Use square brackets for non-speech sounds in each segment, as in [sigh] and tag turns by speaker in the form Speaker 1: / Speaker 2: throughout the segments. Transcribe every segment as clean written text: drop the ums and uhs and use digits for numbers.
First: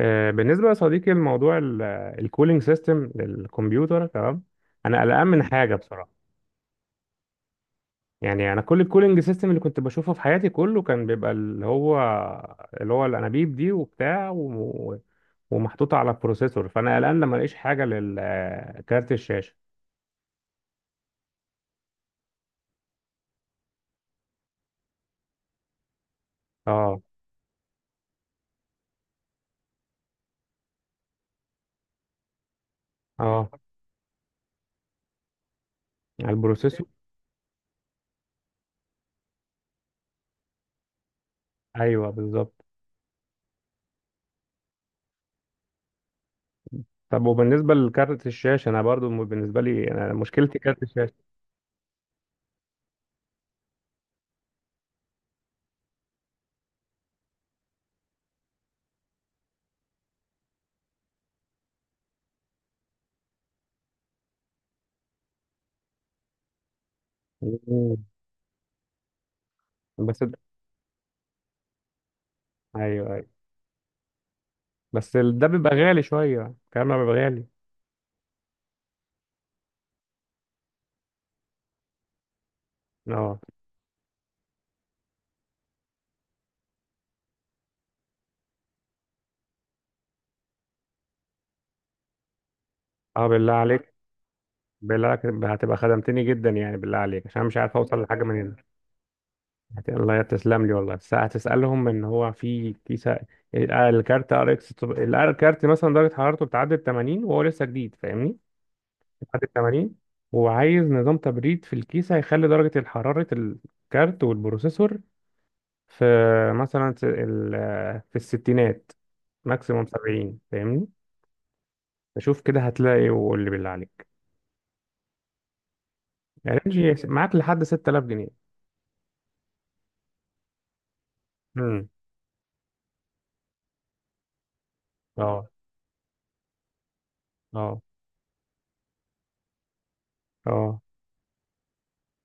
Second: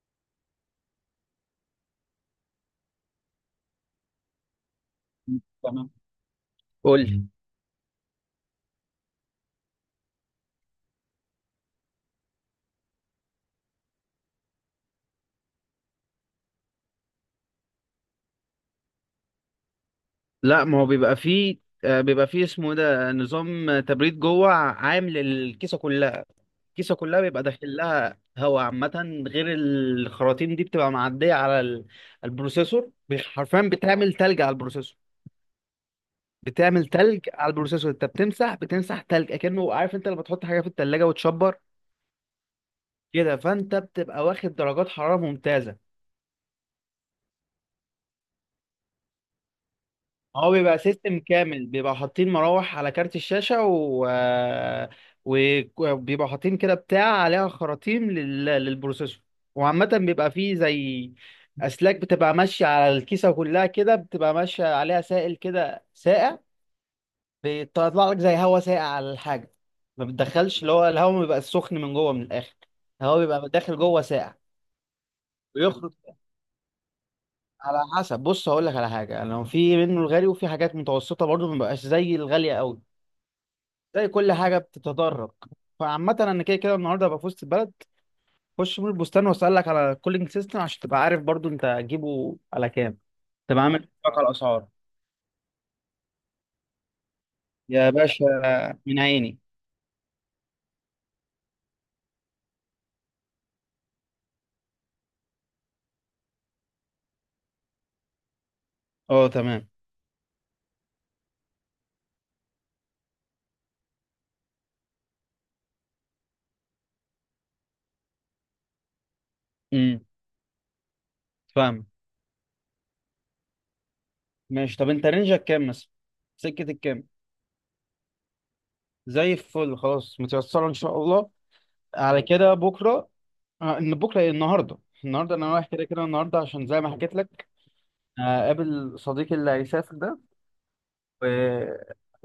Speaker 1: بالنسبة يا صديقي لموضوع الكولينج سيستم للكمبيوتر. تمام، أنا قلقان من حاجة
Speaker 2: تمام.
Speaker 1: بصراحة.
Speaker 2: قول لي.
Speaker 1: يعني أنا كل الكولينج سيستم اللي كنت بشوفه في حياتي كله كان بيبقى اللي هو الأنابيب دي وبتاع ومحطوطة على البروسيسور، فأنا قلقان لما ألاقيش حاجة للكارت الشاشة.
Speaker 2: لا، ما هو بيبقى فيه. بيبقى فيه اسمه إيه ده، نظام تبريد جوه عام للكيسه كلها. الكيسه
Speaker 1: اه.
Speaker 2: كلها بيبقى داخل لها هواء عامه غير الخراطيم دي، بتبقى معديه على البروسيسور.
Speaker 1: اه،
Speaker 2: حرفيا بتعمل تلج على البروسيسور.
Speaker 1: على البروسيسور.
Speaker 2: بتعمل تلج على البروسيسور. انت بتمسح، تلج اكنه، عارف انت لما تحط حاجه في التلاجة وتشبر
Speaker 1: أيوه بالظبط.
Speaker 2: كده، فانت بتبقى واخد درجات حراره ممتازه.
Speaker 1: طب وبالنسبة لكارت الشاشة، أنا برضو بالنسبة لي أنا
Speaker 2: هو
Speaker 1: مشكلتي
Speaker 2: بيبقى
Speaker 1: كارت
Speaker 2: سيستم
Speaker 1: الشاشة.
Speaker 2: كامل، بيبقى حاطين مراوح على كارت الشاشة وبيبقى حاطين كده بتاع عليها خراطيم للبروسيسور. وعامة بيبقى فيه زي أسلاك بتبقى ماشية على الكيسة كلها كده، بتبقى ماشية عليها سائل كده ساقع.
Speaker 1: مم.
Speaker 2: بيطلع لك زي هوا ساقع على الحاجة. ما
Speaker 1: بس،
Speaker 2: بتدخلش اللي هو الهوا، ما بيبقى سخن من جوه من الآخر.
Speaker 1: أيوه
Speaker 2: الهوا
Speaker 1: أيوه.
Speaker 2: بيبقى داخل جوه ساقع
Speaker 1: بس ده بيبقى
Speaker 2: ويخرج.
Speaker 1: غالي شوية، كلامنا بيبقى غالي.
Speaker 2: على حسب. بص، هقول لك على حاجة، لو في منه الغالي وفي حاجات متوسطة برضه، ما بيبقاش زي الغالية قوي.
Speaker 1: اه.
Speaker 2: زي كل حاجه بتتدرج. فعامة انا كده كده النهارده هبقى في وسط البلد، خش من البستان واسالك على الكولينج سيستم عشان تبقى عارف برضو انت هتجيبه على كام،
Speaker 1: اه بالله
Speaker 2: تبقى عامل
Speaker 1: عليك.
Speaker 2: حسابك على الاسعار.
Speaker 1: بالله عليك هتبقى خدمتني جدا يعني، بالله عليك عشان مش عارف
Speaker 2: يا
Speaker 1: اوصل لحاجة
Speaker 2: باشا،
Speaker 1: من هنا.
Speaker 2: من عيني.
Speaker 1: الله تسلم لي والله، بس هتسألهم ان هو في كيسة الكارت ار اكس، الكارت مثلا درجة حرارته بتعدي ال 80 وهو لسه جديد، فاهمني؟
Speaker 2: اه
Speaker 1: بتعدي ال
Speaker 2: تمام.
Speaker 1: 80، وعايز نظام تبريد في الكيسة يخلي درجة حرارة الكارت والبروسيسور في مثلا في الستينات، ماكسيموم
Speaker 2: امم
Speaker 1: 70، فاهمني؟
Speaker 2: فاهم.
Speaker 1: فشوف كده هتلاقي، واللي بالله عليك.
Speaker 2: ماشي، طب انت رينجك كام مثلا؟ سكه
Speaker 1: رينج
Speaker 2: الكام؟
Speaker 1: معاك لحد 6000 جنيه.
Speaker 2: زي الفل، خلاص، متيسره ان شاء الله.
Speaker 1: امم.
Speaker 2: على كده بكره. ان بكره إيه؟ النهارده. النهارده
Speaker 1: اه.
Speaker 2: انا رايح كده كده، النهارده عشان زي ما حكيت لك،
Speaker 1: اه.
Speaker 2: قابل صديقي اللي هيسافر
Speaker 1: اه.
Speaker 2: ده.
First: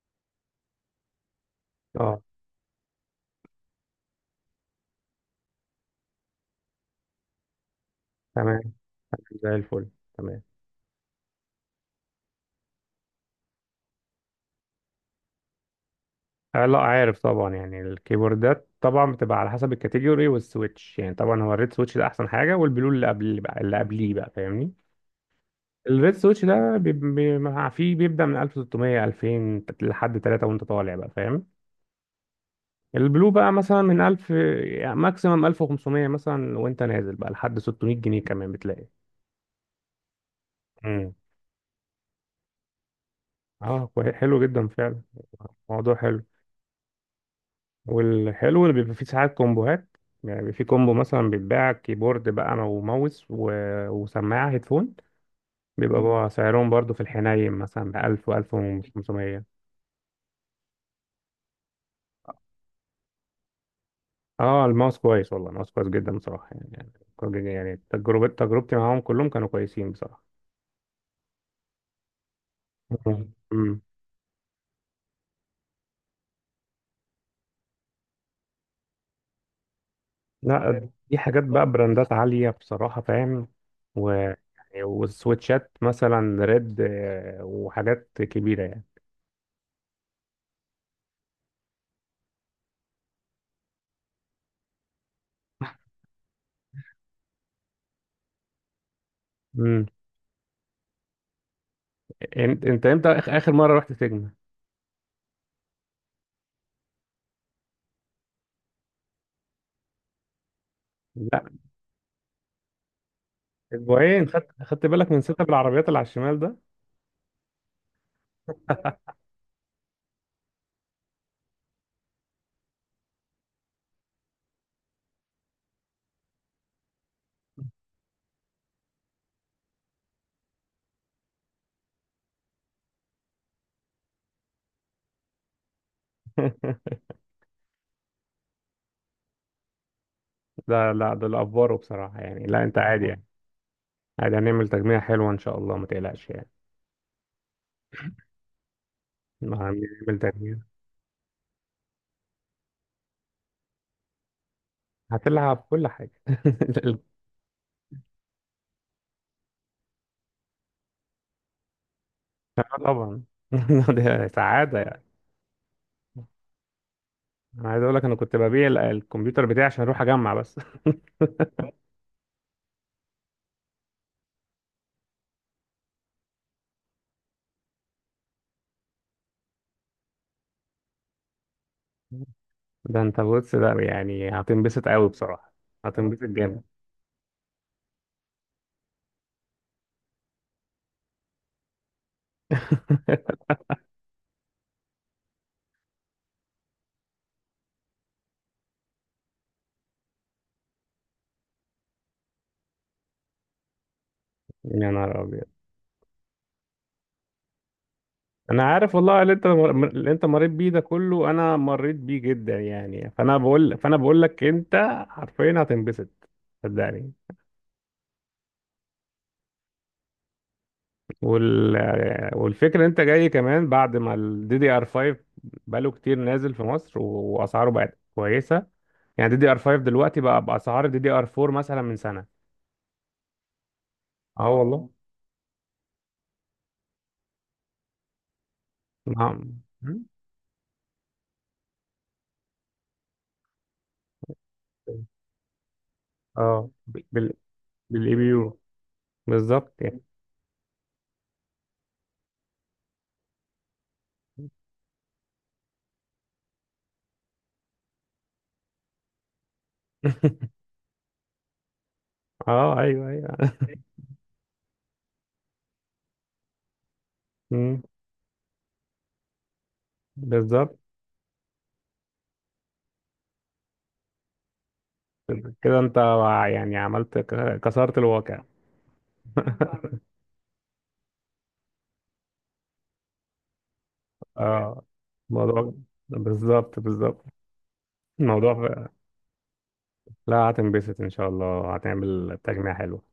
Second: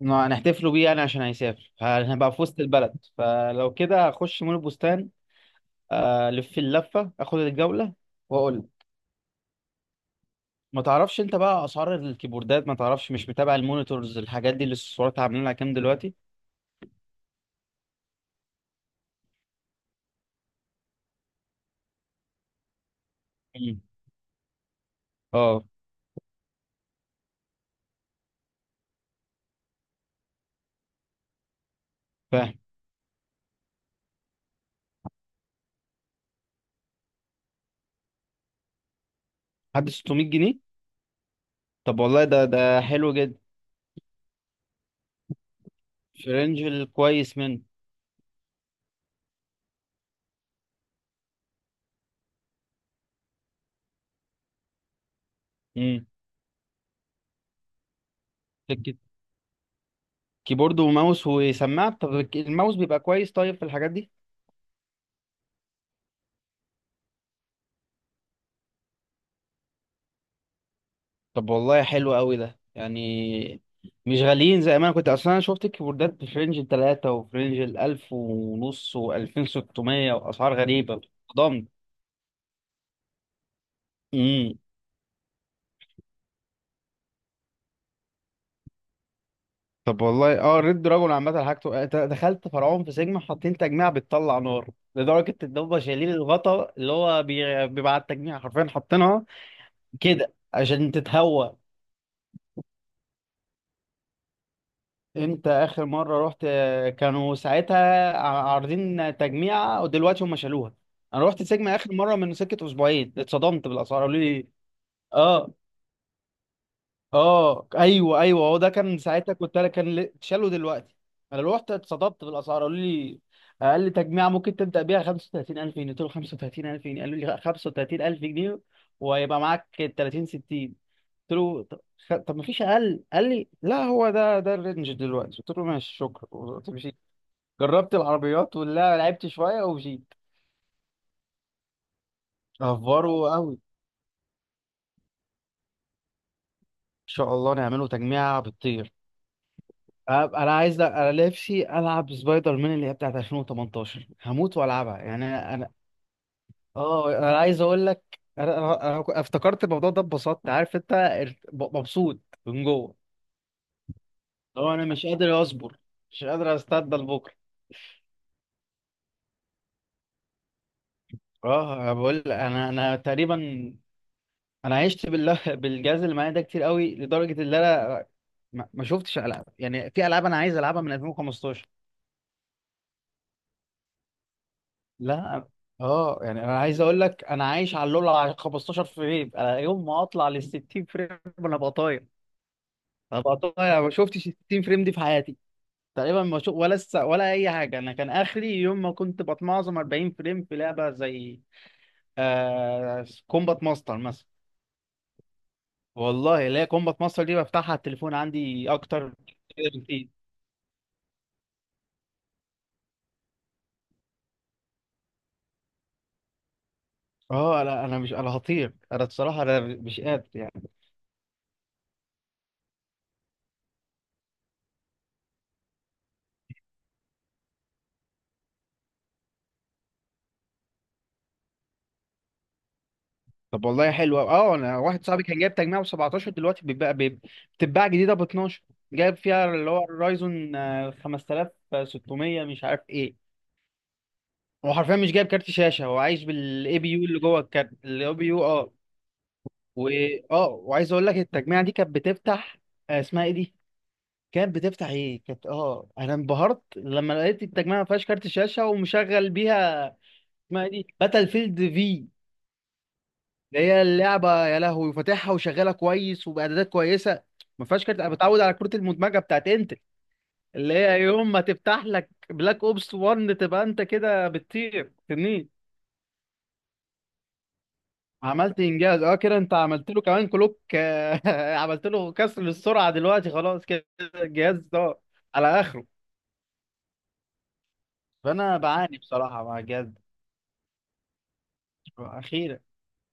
Speaker 2: ما هنحتفلوا بيه يعني، عشان هيسافر،
Speaker 1: اه.
Speaker 2: هنبقى في وسط البلد، فلو كده هخش مول البستان، الف اللفه، اخد الجوله واقول
Speaker 1: تمام،
Speaker 2: لك.
Speaker 1: زي الفل. تمام.
Speaker 2: ما تعرفش انت بقى اسعار الكيبوردات؟ ما تعرفش، مش متابع المونيتورز الحاجات دي اللي السعرات عاملين لها كام دلوقتي؟
Speaker 1: آه لا عارف طبعا، يعني الكيبوردات طبعا بتبقى على حسب الكاتيجوري والسويتش. يعني طبعا هو الريد سويتش ده احسن حاجه، والبلو اللي اللي
Speaker 2: مم.
Speaker 1: قبليه بقى، فاهمني؟
Speaker 2: اه
Speaker 1: الريد سويتش ده فيه بيبدا من 1600، 2000، لحد 3 وانت طالع بقى، فاهم؟
Speaker 2: فاهم.
Speaker 1: البلو بقى مثلا من 1000، يعني ماكسيمم 1500 مثلا، وانت نازل بقى لحد 600 جنيه كمان بتلاقي.
Speaker 2: حد 600 جنيه؟
Speaker 1: امم.
Speaker 2: طب والله ده ده حلو جدا.
Speaker 1: اه حلو جدا فعلا، موضوع حلو.
Speaker 2: في رينج الكويس منه.
Speaker 1: والحلو اللي بيبقى فيه ساعات كومبوهات، يعني بيبقى فيه كومبو مثلا بيتباع كيبورد بقى وماوس وسماعة هيدفون. بيبقى
Speaker 2: امم.
Speaker 1: بقى سعرهم برضو في الحنين مثلا ب 1000 و 1500.
Speaker 2: كيبورد وماوس وسماعه؟ طب الماوس بيبقى كويس طيب في الحاجات دي؟
Speaker 1: اه الماوس كويس، والله الماوس كويس جدا بصراحة يعني يعني تجربة تجربتي معاهم كلهم كانوا كويسين بصراحة.
Speaker 2: طب والله حلو قوي ده يعني.
Speaker 1: مم.
Speaker 2: مش غاليين زي ما انا كنت اصلا. انا شفت الكيبوردات في رينج التلاتة، وفي رينج الالف ونص والفين ستمية واسعار
Speaker 1: لا
Speaker 2: غريبة.
Speaker 1: دي حاجات بقى
Speaker 2: ضم.
Speaker 1: براندات عالية بصراحة، فاهم؟
Speaker 2: امم.
Speaker 1: يعني والسويتشات مثلا ريد وحاجات كبيرة يعني.
Speaker 2: طب والله اه، ريد دراجون عامة حاجته دخلت فرعون في سيجما، حاطين تجميع بتطلع نار، لدرجة ان هم شايلين الغطا اللي هو بيبقى على التجميع، حرفيا حاطينها
Speaker 1: امم.
Speaker 2: كده عشان تتهوى.
Speaker 1: انت امتى اخر مرة رحت فيجما؟
Speaker 2: انت اخر مره رحت، كانوا ساعتها عارضين تجميعه، ودلوقتي هم شالوها. انا رحت
Speaker 1: لا،
Speaker 2: سيجما اخر مره من سكه اسبوعين، اتصدمت بالاسعار. قالوا
Speaker 1: اسبوعين.
Speaker 2: لي،
Speaker 1: خدت بالك من سيت
Speaker 2: اه
Speaker 1: بالعربيات اللي على الشمال ده؟
Speaker 2: اه ايوه ايوه، هو ده كان ساعتها كنت انا، كان شالوا دلوقتي. انا رحت اتصدمت بالاسعار. قالوا لي اقل تجميعه ممكن تبدا بيها 35000 جنيه. قلت له 35000 جنيه؟ قالوا لي 35000 جنيه وهيبقى معاك 30 60. قلت له طب، طب ما فيش اقل؟ قال لي لا، هو ده ده الرينج دلوقتي. قلت له ماشي شكرا.
Speaker 1: [laughs]
Speaker 2: جربت العربيات ولا، لعبت شويه وجيت.
Speaker 1: ده لا، ده الافبارو بصراحة يعني. لا انت عادي
Speaker 2: افوره
Speaker 1: يعني،
Speaker 2: قوي ان
Speaker 1: عادي هنعمل تجميع حلوة ان شاء الله، ما تقلقش يعني.
Speaker 2: شاء الله، نعمله تجميعه بتطير.
Speaker 1: ما هنعمل
Speaker 2: انا
Speaker 1: تجميع.
Speaker 2: عايز، انا نفسي العب سبايدر مان اللي هي بتاعت 2018، هموت والعبها يعني. انا
Speaker 1: هتلعب
Speaker 2: انا
Speaker 1: كل حاجة. [laughs] ال-
Speaker 2: اه، انا عايز اقول لك، انا انا أنا كو- افتكرت الموضوع ده اتبسطت، عارف انت، مبسوط من جوه.
Speaker 1: طبعا. [laughs] ده
Speaker 2: لو
Speaker 1: سعادة
Speaker 2: انا
Speaker 1: يعني.
Speaker 2: مش قادر اصبر، مش قادر استنى لبكره.
Speaker 1: انا عايز اقول لك انا كنت ببيع الكمبيوتر بتاعي عشان اروح اجمع بس.
Speaker 2: اه انا بقول لك، انا تقريبا انا عشت بالله بالجهاز اللي معايا ده كتير قوي، لدرجه ان انا ما شفتش العاب، يعني في العاب انا عايز العبها من 2015.
Speaker 1: [laughs] ده انت بص، ده يعني هتنبسط قوي
Speaker 2: لا.
Speaker 1: بصراحة.
Speaker 2: اه،
Speaker 1: هتنبسط
Speaker 2: يعني انا
Speaker 1: جامد.
Speaker 2: عايز اقول لك، انا عايش على اللول على 15 فريم. انا يوم ما اطلع لل 60 فريم انا بقى طاير. انا
Speaker 1: [laughs]
Speaker 2: بقى طاير. ما شفتش ال 60 فريم دي في حياتي تقريبا. ما شو ولا ولا اي حاجه. انا كان اخري يوم ما كنت بتمعظم 40 فريم في لعبه زي كومبات ماستر مثلا.
Speaker 1: يا نهار ابيض.
Speaker 2: والله لا، كومبات ماستر دي بفتحها على التليفون
Speaker 1: انا
Speaker 2: عندي
Speaker 1: عارف
Speaker 2: اكتر
Speaker 1: والله، اللي انت
Speaker 2: بكتير.
Speaker 1: اللي انت مريت بيه ده كله انا مريت بيه جدا يعني، فانا بقول لك انت حرفيا هتنبسط، صدقني.
Speaker 2: اه لا انا مش، انا هطير انا بصراحه. انا مش قادر يعني.
Speaker 1: وال والفكره إن انت جاي كمان بعد ما الدي دي ار 5 بقاله كتير نازل في مصر واسعاره بقت كويسه. يعني دي دي ار 5 دلوقتي بقى باسعار دي دي ار 4 مثلا من سنه.
Speaker 2: طب والله حلو أوي.
Speaker 1: اه
Speaker 2: اه، انا
Speaker 1: والله.
Speaker 2: واحد صاحبي كان جايب تجميع ب 17، دلوقتي بيبقى بتتباع جديده ب 12. جايب فيها
Speaker 1: نعم.
Speaker 2: اللي هو
Speaker 1: مم.
Speaker 2: الرايزون 5600 مش عارف ايه. هو حرفيا مش جايب كارت شاشه، هو عايش
Speaker 1: اه
Speaker 2: بالاي بي يو اللي جوه الكارت، الاي
Speaker 1: بالاي بي
Speaker 2: بي يو
Speaker 1: يو،
Speaker 2: اه.
Speaker 1: بالظبط
Speaker 2: و
Speaker 1: يعني.
Speaker 2: اه، وعايز اقول لك التجميع دي كانت بتفتح، اسمها ايه دي؟ كانت بتفتح ايه؟ كانت، اه انا انبهرت لما لقيت التجميع ما فيهاش كارت شاشه ومشغل بيها،
Speaker 1: [laughs]
Speaker 2: اسمها ايه دي، باتل فيلد في.
Speaker 1: اه ايوه ايوه.
Speaker 2: ده هي اللعبه، يا لهوي، فاتحها وشغاله كويس وباعدادات كويسه. ما
Speaker 1: مم.
Speaker 2: فيهاش كارت. انا بتعود على كروت المدمجه بتاعت انت، اللي
Speaker 1: بالظبط.
Speaker 2: هي يوم ما تفتح لك بلاك اوبس 1 تبقى انت كده بتطير تنين.
Speaker 1: كده انت يعني عملت كسرت الواقع.
Speaker 2: عملت انجاز. اه كده انت عملت له
Speaker 1: [laughs]
Speaker 2: كمان كلوك، [laughs] عملت له كسر للسرعه دلوقتي. خلاص كده الجهاز
Speaker 1: اه،
Speaker 2: ده على
Speaker 1: موضوع.
Speaker 2: اخره.
Speaker 1: بالظبط بالظبط،
Speaker 2: فانا
Speaker 1: الموضوع.
Speaker 2: بعاني بصراحه مع الجهاز ده.
Speaker 1: لا هتنبسط ان شاء الله، هتعمل
Speaker 2: اخيرا.
Speaker 1: تجميع حلو.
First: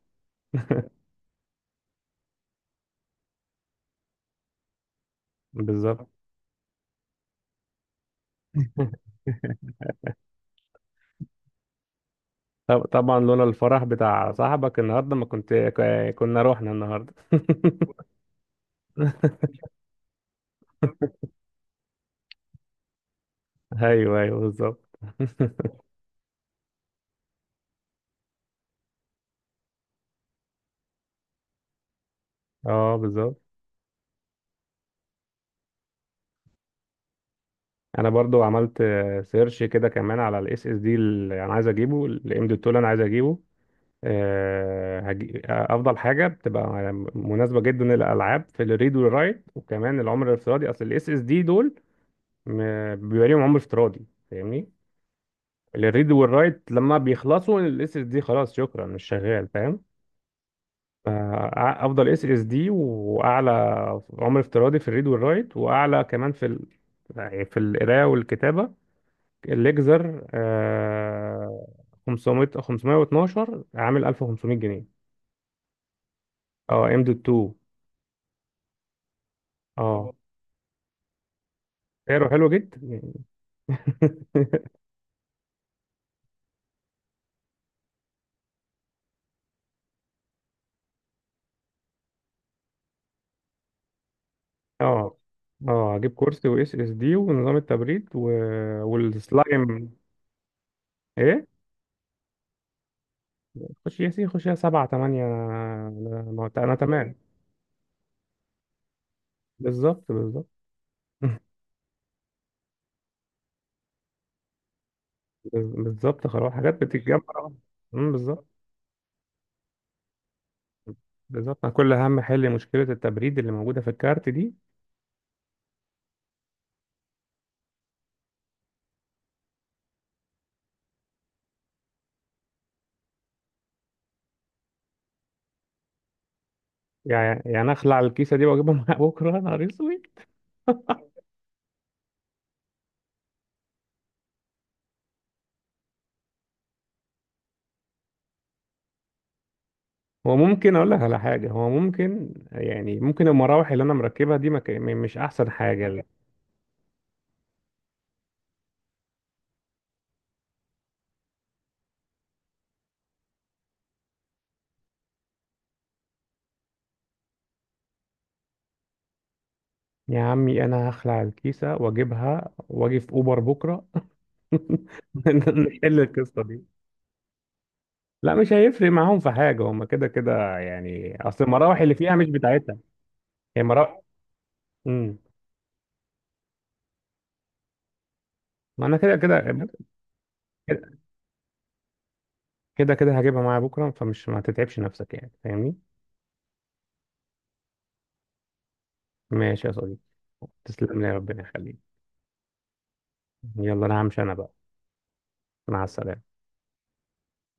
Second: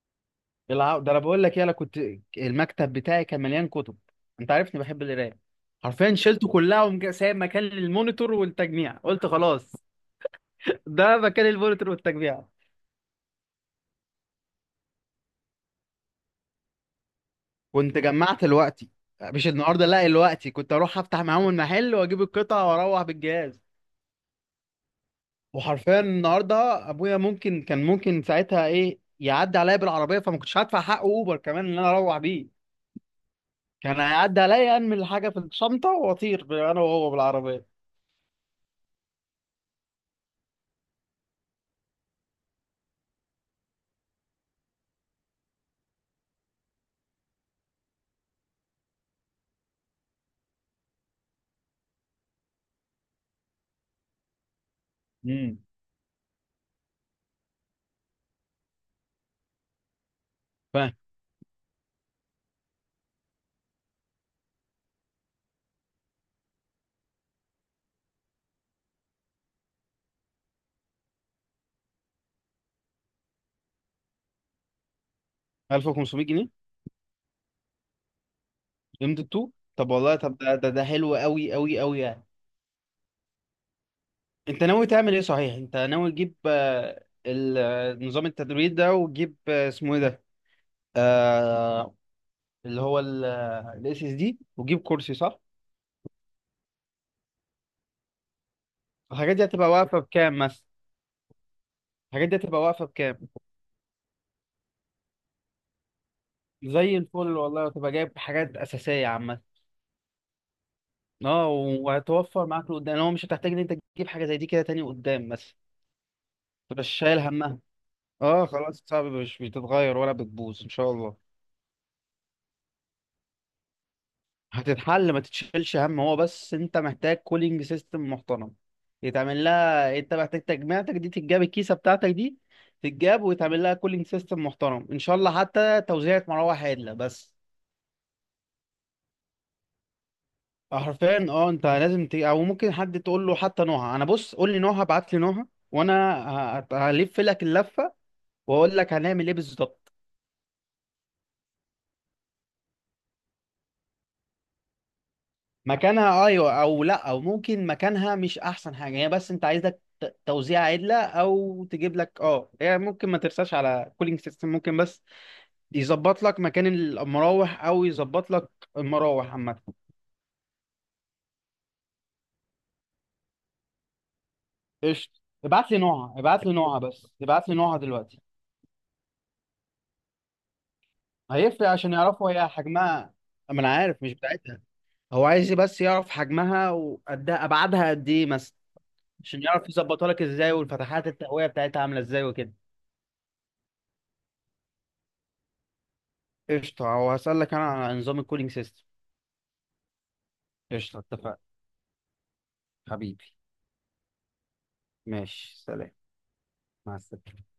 Speaker 1: [laughs]
Speaker 2: ده انا بقول لك ايه، انا كنت المكتب بتاعي كان مليان كتب. انت عارفني بحب القرايه.
Speaker 1: بالظبط.
Speaker 2: حرفيا شلته كلها، سايب مكان للمونيتور والتجميع. قلت خلاص، ده مكان المونيتور والتجميع.
Speaker 1: طبعا لولا الفرح بتاع صاحبك النهارده ما كنت كنا رحنا النهارده.
Speaker 2: كنت جمعت الوقتي،
Speaker 1: [laughs]
Speaker 2: مش النهارده، لا الوقتي. كنت اروح افتح معاهم المحل واجيب القطع واروح بالجهاز.
Speaker 1: ايوه ايوه بالظبط.
Speaker 2: وحرفيا النهارده ابويا ممكن كان، ممكن ساعتها ايه، يعدي عليا بالعربيه، فما كنتش هدفع حق اوبر كمان ان انا اروح بيه.
Speaker 1: [laughs] اه بالظبط.
Speaker 2: كان هيعدي عليا، انمي الحاجه في الشنطه واطير انا وهو بالعربيه.
Speaker 1: انا برضو عملت سيرش كده كمان على الاس اس دي اللي انا عايز اجيبه، الام دوت اللي انا عايز اجيبه. افضل حاجه بتبقى مناسبه جدا للالعاب في الريد والرايت، وكمان العمر الافتراضي. اصل الاس اس دي دول بيبقى ليهم عمر افتراضي، فاهمني؟
Speaker 2: امم.
Speaker 1: الريد والرايت لما بيخلصوا الاس اس دي خلاص شكرا مش شغال، فاهم؟ افضل اس اس دي، واعلى عمر افتراضي في الريد والرايت، واعلى كمان يعني في القراءه والكتابه. الليكزر آه 500، 512، عامل 1500 جنيه.
Speaker 2: 1500 جنيه؟
Speaker 1: اه ام دوت 2. اه.
Speaker 2: ليميتد 2؟ طب
Speaker 1: اه
Speaker 2: والله، طب ده ده، ده حلو قوي قوي قوي يعني.
Speaker 1: سعره حلو جدا يعني.
Speaker 2: انت
Speaker 1: [laughs]
Speaker 2: ناوي تعمل ايه صحيح؟ انت ناوي تجيب نظام التدريب ده، وتجيب اسمه ايه ده، آه، اللي هو الاس اس دي، وتجيب كرسي،
Speaker 1: اه.
Speaker 2: صح؟
Speaker 1: اه هجيب كرسي واس اس دي ونظام التبريد
Speaker 2: الحاجات دي هتبقى
Speaker 1: والسلايم.
Speaker 2: واقفه بكام مثلا؟
Speaker 1: ايه،
Speaker 2: الحاجات دي هتبقى واقفه بكام؟
Speaker 1: خش يا سي، خش يا سبعة تمانية، انا ما أنت- أنا
Speaker 2: زي
Speaker 1: تمام.
Speaker 2: الفل والله، وتبقى جايب حاجات اساسيه عامه.
Speaker 1: بالظبط بالظبط.
Speaker 2: اه
Speaker 1: [laughs]
Speaker 2: وهتوفر معاك لقدام، لو مش هتحتاج ان انت تجيب حاجه زي دي كده تاني قدام مثلا،
Speaker 1: بالظبط خلاص، حاجات
Speaker 2: متبقاش شايل
Speaker 1: بتتجمع أه.
Speaker 2: همها.
Speaker 1: أمم،
Speaker 2: اه
Speaker 1: بالظبط.
Speaker 2: خلاص، صعب مش بتتغير ولا بتبوظ ان شاء الله.
Speaker 1: بالظبط أنا كل اهم حل مشكلة التبريد اللي موجودة في الكارت دي.
Speaker 2: هتتحل، ما تتشيلش هم، هو بس انت محتاج كولينج سيستم محترم يتعمل لها. انت محتاج تجميعتك دي تتجاب، الكيسه بتاعتك دي تتجاب، ويتعمل لها كولينج سيستم محترم ان شاء الله، حتى توزيعة مروحه عادله بس.
Speaker 1: يعني اخلع الكيسه دي واجيبها [laughs] معايا بكره، يا نهار اسود.
Speaker 2: حرفيا اه، انت لازم او ممكن حد تقول له حتى نوعها. انا بص، قول لي نوعها، ابعت لي نوعها، وانا هلف لك اللفه واقول لك هنعمل ايه بالظبط.
Speaker 1: هو ممكن اقول لك على حاجه، هو ممكن يعني، ممكن المراوح اللي انا مركبها دي ما مش احسن حاجه لا.
Speaker 2: مكانها ايوه، او لا، او ممكن مكانها مش احسن حاجه هي، بس انت عايزك توزيع عدله، او تجيب لك اه. هي ممكن ما ترساش على كولينج سيستم، ممكن بس يظبط لك مكان المراوح، او يظبط لك المراوح عامه.
Speaker 1: يا عمي انا هخلع الكيسه واجيبها واجي في اوبر بكره. [laughs]
Speaker 2: قشطه. ابعت لي
Speaker 1: نحل
Speaker 2: نوعها،
Speaker 1: القصه
Speaker 2: ابعت لي
Speaker 1: دي.
Speaker 2: نوعها، بس ابعت لي نوعها دلوقتي.
Speaker 1: لا مش هيفرق معاهم في حاجه، هما كده كده يعني، اصل
Speaker 2: هيفرق
Speaker 1: المراوح
Speaker 2: عشان
Speaker 1: اللي فيها مش
Speaker 2: يعرفوا هي
Speaker 1: بتاعتها.
Speaker 2: حجمها. ما
Speaker 1: هي
Speaker 2: انا
Speaker 1: مراوح.
Speaker 2: عارف مش بتاعتها.
Speaker 1: امم.
Speaker 2: هو عايز بس يعرف حجمها وقدها، ابعادها قد ايه مثلا،
Speaker 1: ما انا كده كده.
Speaker 2: عشان يعرف يظبطها لك ازاي، والفتحات التهويه بتاعتها عامله ازاي وكده.
Speaker 1: كده كده هجيبها معايا بكره، فمش ما تتعبش نفسك يعني، فاهمني؟
Speaker 2: قشطة. وهسألك أنا عن نظام الكولينج سيستم.
Speaker 1: ماشي يا صديقي،
Speaker 2: قشطة
Speaker 1: تسلم لي
Speaker 2: اتفقنا.
Speaker 1: ربنا يخليك.
Speaker 2: حبيبي.
Speaker 1: يلا انا همشي انا بقى.
Speaker 2: ماشي
Speaker 1: مع
Speaker 2: سلام.
Speaker 1: السلامة.
Speaker 2: مع السلامة.